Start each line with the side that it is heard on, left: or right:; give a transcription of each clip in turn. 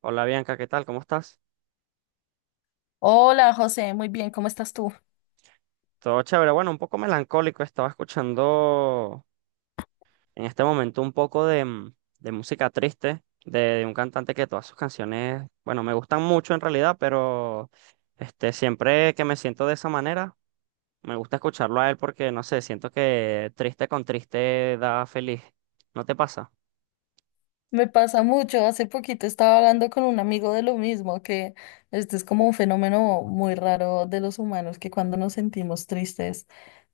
right: Hola Bianca, ¿qué tal? ¿Cómo estás?
left: Hola José, muy bien, ¿cómo estás tú?
right: Todo chévere. Bueno, un poco melancólico. Estaba escuchando en este momento un poco de de música triste de un cantante que todas sus canciones, bueno, me gustan mucho en realidad, pero este, siempre que me siento de esa manera, me gusta escucharlo a él porque, no sé, siento que triste con triste da feliz. ¿No te pasa?
left: Me pasa mucho, hace poquito estaba hablando con un amigo de lo mismo, que este es como un fenómeno muy raro de los humanos, que cuando nos sentimos tristes,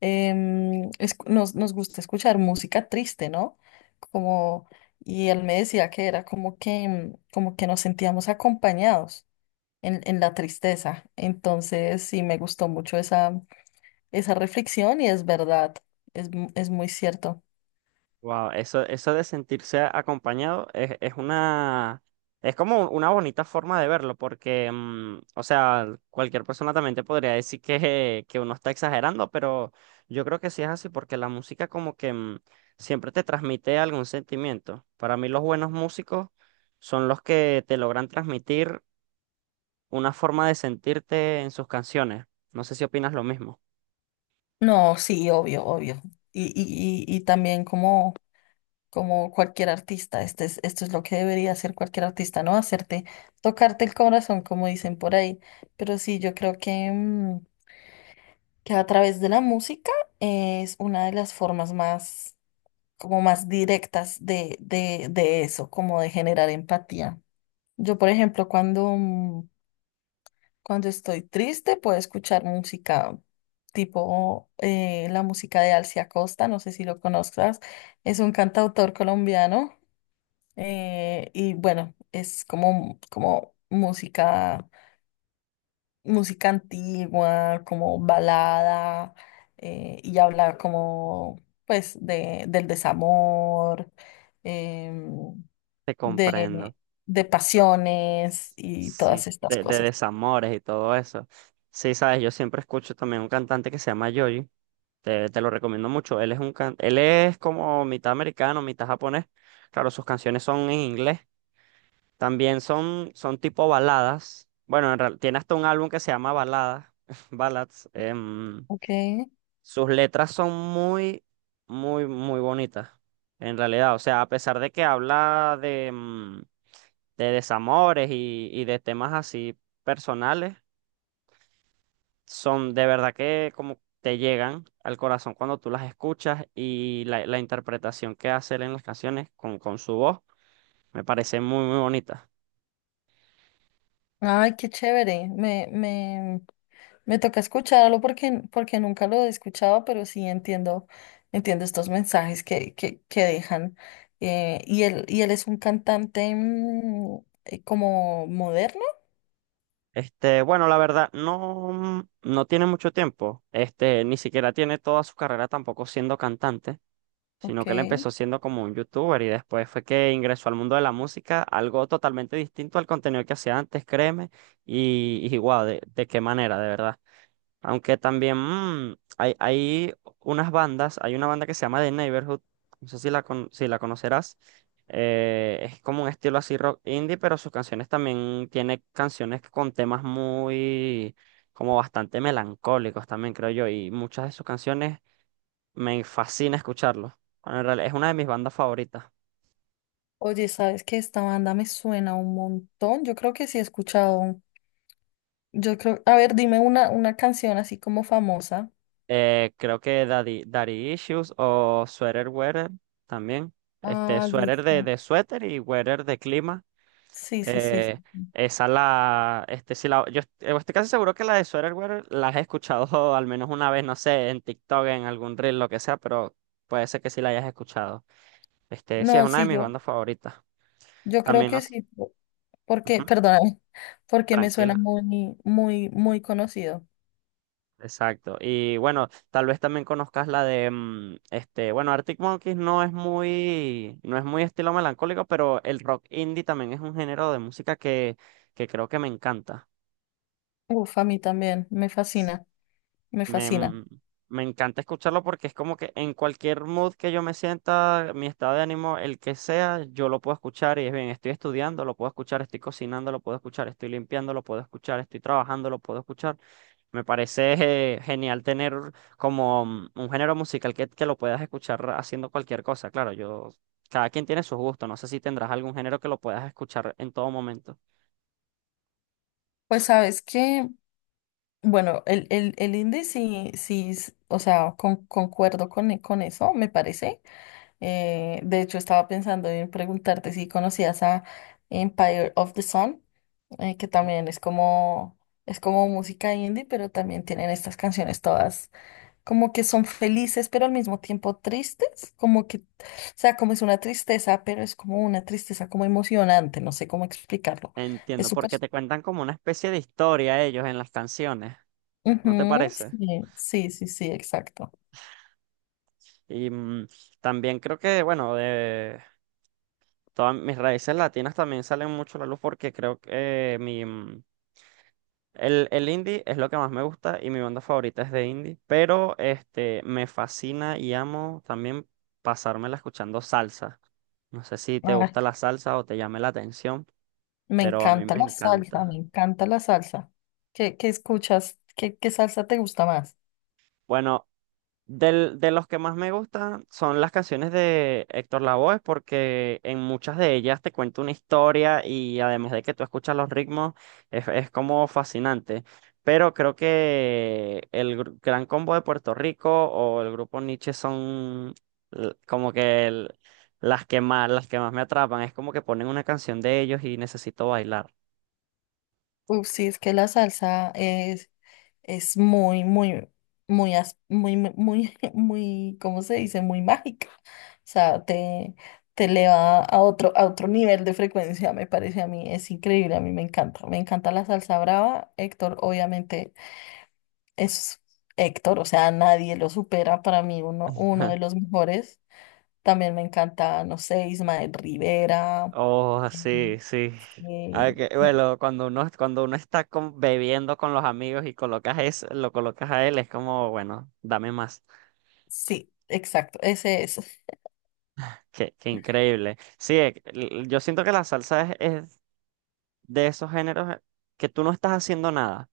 left: nos gusta escuchar música triste, ¿no? Como, y él me decía que era como que, como que nos sentíamos acompañados en la tristeza. Entonces, sí, me gustó mucho esa reflexión y es verdad, es muy cierto.
right: Wow, eso de sentirse acompañado es una, es como una bonita forma de verlo, porque, o sea, cualquier persona también te podría decir que uno está exagerando, pero yo creo que sí es así, porque la música como que siempre te transmite algún sentimiento. Para mí los buenos músicos son los que te logran transmitir una forma de sentirte en sus canciones. No sé si opinas lo mismo.
left: No, sí, obvio, obvio. Y también como, como cualquier artista, esto es lo que debería hacer cualquier artista, ¿no? Hacerte, tocarte el corazón, como dicen por ahí. Pero sí, yo creo que, que a través de la música es una de las formas más, como más directas de eso, como de generar empatía. Yo, por ejemplo, cuando estoy triste, puedo escuchar música tipo la música de Alcia Costa, no sé si lo conozcas, es un cantautor colombiano, y bueno, es como, música antigua, como balada, y habla como pues de, del desamor, em,
right: Te comprendo.
left: de, de pasiones y todas
right: Sí,
left: estas
right: de
left: cosas.
right: desamores y todo eso. Sí, sabes, yo siempre escucho también un cantante que se llama Yoji. Te lo recomiendo mucho. Él es un él es como mitad americano, mitad japonés. Claro, sus canciones son en inglés. También son tipo baladas. Bueno, en tiene hasta un álbum que se llama Baladas, Ballads.
left: Ok.
right: Sus letras son muy, muy, muy bonitas. En realidad, o sea, a pesar de que habla de, de desamores y de temas así personales, son de verdad que como te llegan al corazón cuando tú las escuchas y la interpretación que hace él en las canciones con su voz me parece muy, muy bonita.
left: Ay, qué chévere. Me toca escucharlo porque, porque nunca lo he escuchado, pero sí entiendo, entiendo estos mensajes que dejan. Y él es un cantante como moderno.
right: Este, bueno, la verdad, no tiene mucho tiempo, este, ni siquiera tiene toda su carrera tampoco siendo cantante,
left: Ok.
right: sino que él empezó siendo como un youtuber y después fue que ingresó al mundo de la música, algo totalmente distinto al contenido que hacía antes, créeme, y guau, de qué manera, de verdad. Aunque también hay unas bandas, hay una banda que se llama The Neighborhood, no sé si si la conocerás, es como un estilo así rock indie, pero sus canciones también tiene canciones con temas muy, como bastante melancólicos también, creo yo, y muchas de sus canciones me fascina escucharlo. Bueno, en realidad es una de mis bandas favoritas.
left: Oye, ¿sabes que esta banda me suena un montón? Yo creo que sí he escuchado. Yo creo, a ver, dime una canción así como famosa.
right: Creo que Daddy Issues o Sweater Weather también. Este,
left: Ah,
right: Sweater de,
left: listo.
right: de suéter y Weather de clima.
left: Sí, sí, sí, sí.
right: Eh, esa la, este, si yo estoy casi seguro que la de Sweater Weather la he escuchado al menos una vez, no sé, en TikTok, en algún reel, lo que sea, pero puede ser que sí la hayas escuchado. Este, sí, es
left: No,
right: una de
left: sí,
right: mis
left: yo,
right: bandas favoritas.
left: yo creo
right: También
left: que
right: nos...
left: sí. Porque,
right: Ujú,
left: perdóname, porque me suena
right: tranquila.
left: muy, muy, muy conocido.
right: Exacto. Y bueno, tal vez también conozcas la de Arctic Monkeys no es muy, no es muy estilo melancólico, pero el rock indie también es un género de música que creo que me encanta.
left: Uf, a mí también, me fascina, me
right: Me,
left: fascina.
right: mm, me encanta escucharlo porque es como que en cualquier mood que yo me sienta, mi estado de ánimo, el que sea, yo lo puedo escuchar y es bien, estoy estudiando, lo puedo escuchar, estoy cocinando, lo puedo escuchar, estoy limpiando, lo puedo escuchar, estoy trabajando, lo puedo escuchar. Me parece genial tener como un género musical que lo puedas escuchar haciendo cualquier cosa. Claro, yo, cada quien tiene sus gustos. No sé si tendrás algún género que lo puedas escuchar en todo momento.
left: Pues sabes que, bueno, el indie sí, sí, o sea, concuerdo con eso, me parece. De hecho, estaba pensando en preguntarte si conocías a Empire of the Sun, que también es como música indie, pero también tienen estas canciones todas, como que son felices, pero al mismo tiempo tristes, como que, o sea, como es una tristeza, pero es como una tristeza como emocionante, no sé cómo explicarlo. Es
right: Entiendo,
left: súper...
right: porque te cuentan como una especie de historia ellos en las canciones. ¿No te
left: Ujú,
right: parece?
left: sí, sí, sí, sí, exacto.
right: Y también creo que, bueno, de todas mis raíces latinas también salen mucho a la luz porque creo que el indie es lo que más me gusta y mi banda favorita es de indie, pero este, me fascina y amo también pasármela escuchando salsa. No sé si te
left: Ay,
right: gusta la salsa o te llame la atención,
left: me
right: pero a mí
left: encanta
right: me
left: la salsa, me
right: encanta.
left: encanta la salsa. ¿Qué, qué escuchas? ¿Qué, qué salsa te gusta más?
right: Bueno, de los que más me gustan son las canciones de Héctor Lavoe, porque en muchas de ellas te cuenta una historia y además de que tú escuchas los ritmos, es como fascinante. Pero creo que el Gran Combo de Puerto Rico o el grupo Nietzsche son l- como que el- las que más me atrapan. Es como que ponen una canción de ellos y necesito bailar.
left: Uf, sí, es que la salsa es... Es muy, muy, muy, muy, muy, muy, ¿cómo se dice? Muy mágica. O sea, te eleva a otro nivel de frecuencia, me parece a mí. Es increíble, a mí me encanta. Me encanta la salsa brava. Héctor, obviamente, es Héctor, o sea, nadie lo supera. Para mí, uno, uno de los mejores. También me encanta, no sé, Ismael Rivera.
right: Oh,
left: Mm,
right: sí, sí. Ah, que,
left: no,
right: bueno, cuando uno está bebiendo con los amigos y colocas eso, lo colocas a él, es como, bueno, dame más.
left: sí, exacto, ese es.
right: Qué, qué increíble. Sí, yo siento que la salsa es de esos géneros que tú no estás haciendo nada.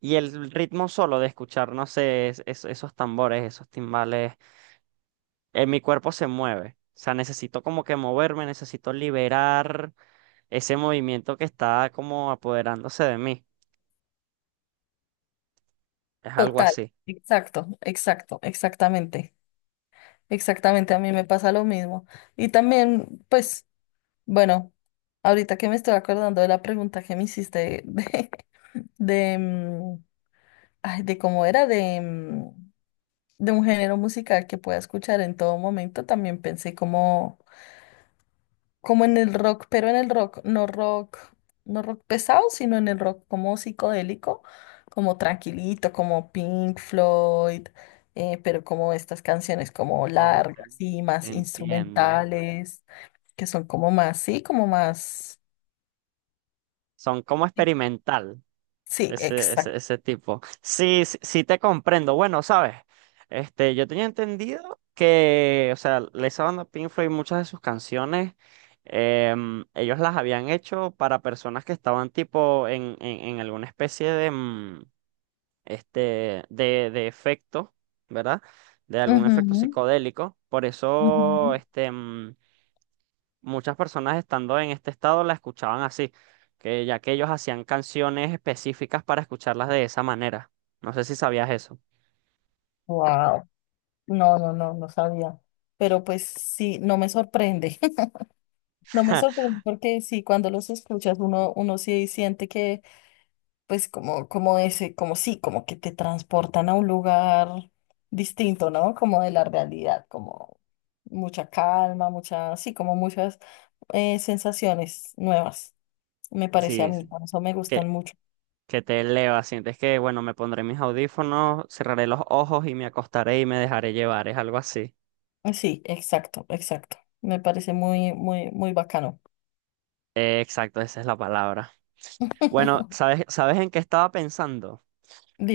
right: Y el ritmo solo de escuchar, no sé, esos tambores, esos timbales, en mi cuerpo se mueve. O sea, necesito como que moverme, necesito liberar ese movimiento que está como apoderándose de mí. Es algo
left: Total,
right: así.
left: exacto, exacto, exactamente. Exactamente, a mí me pasa lo mismo. Y también, pues, bueno, ahorita que me estoy acordando de la pregunta que me hiciste de, mm, ay, de cómo era, de un género musical que pueda escuchar en todo momento, también pensé como como en el rock, pero en el rock, no rock, no rock pesado, sino en el rock como psicodélico, como tranquilito, como Pink Floyd, pero como estas canciones como
right: Oh,
left: largas y más
right: entiendo.
left: instrumentales, que son como más,
right: Son como experimental,
left: sí, exacto.
right: ese tipo. Sí, sí, sí te comprendo. Bueno, sabes, este, yo tenía entendido que, o sea, esa banda Pink Floyd, muchas de sus canciones, em, ellos las habían hecho para personas que estaban tipo en alguna especie de, de efecto, ¿verdad? De algún efecto
left: Ujú,
right: psicodélico. Por eso,
left: ujú.
right: muchas personas estando en este estado la escuchaban así, que ya que ellos hacían canciones específicas para escucharlas de esa manera. No sé si sabías eso.
left: Wow, no, no, no, no sabía. Pero pues sí, no me sorprende. No me sorprende porque sí, cuando los escuchas uno, uno sí siente que pues como, como ese, como sí, como que te transportan a un lugar distinto, ¿no? Como de la realidad, como mucha calma, mucha, sí, como muchas sensaciones nuevas, me parece a
right: Sí,
left: mí,
right: sí,
left: por eso me gustan
right: que,
left: mucho.
right: que te eleva, sientes que, bueno, me pondré mis audífonos, cerraré los ojos y me acostaré y me dejaré llevar, es algo así.
left: Ah, sí, exacto, exacto. Me parece muy, muy, muy bacano.
right: Exacto, esa es la palabra. Bueno, ¿sabes, sabes en qué estaba pensando?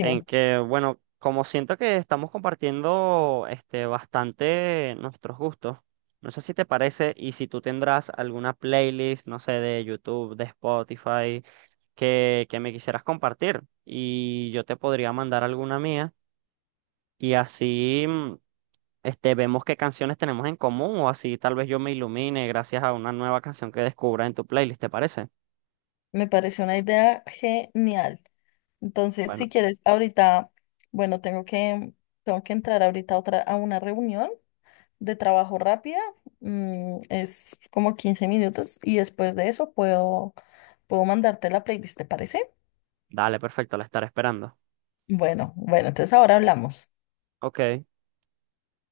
right: En que, bueno, como siento que estamos compartiendo este, bastante nuestros gustos, no sé si te parece y si tú tendrás alguna playlist, no sé, de YouTube, de Spotify, que me quisieras compartir y yo te podría mandar alguna mía y así vemos qué canciones tenemos en común o así tal vez yo me ilumine gracias a una nueva canción que descubra en tu playlist, ¿te parece?
left: me parece una idea genial. Entonces, si
right: Bueno,
left: quieres, ahorita, bueno, tengo que entrar ahorita a otra, a una reunión de trabajo rápida, es como 15 minutos y después de eso puedo mandarte la playlist, ¿te parece?
right: dale, perfecto, la estaré esperando.
left: Bueno, bueno, entonces ahora hablamos.
right: Ok.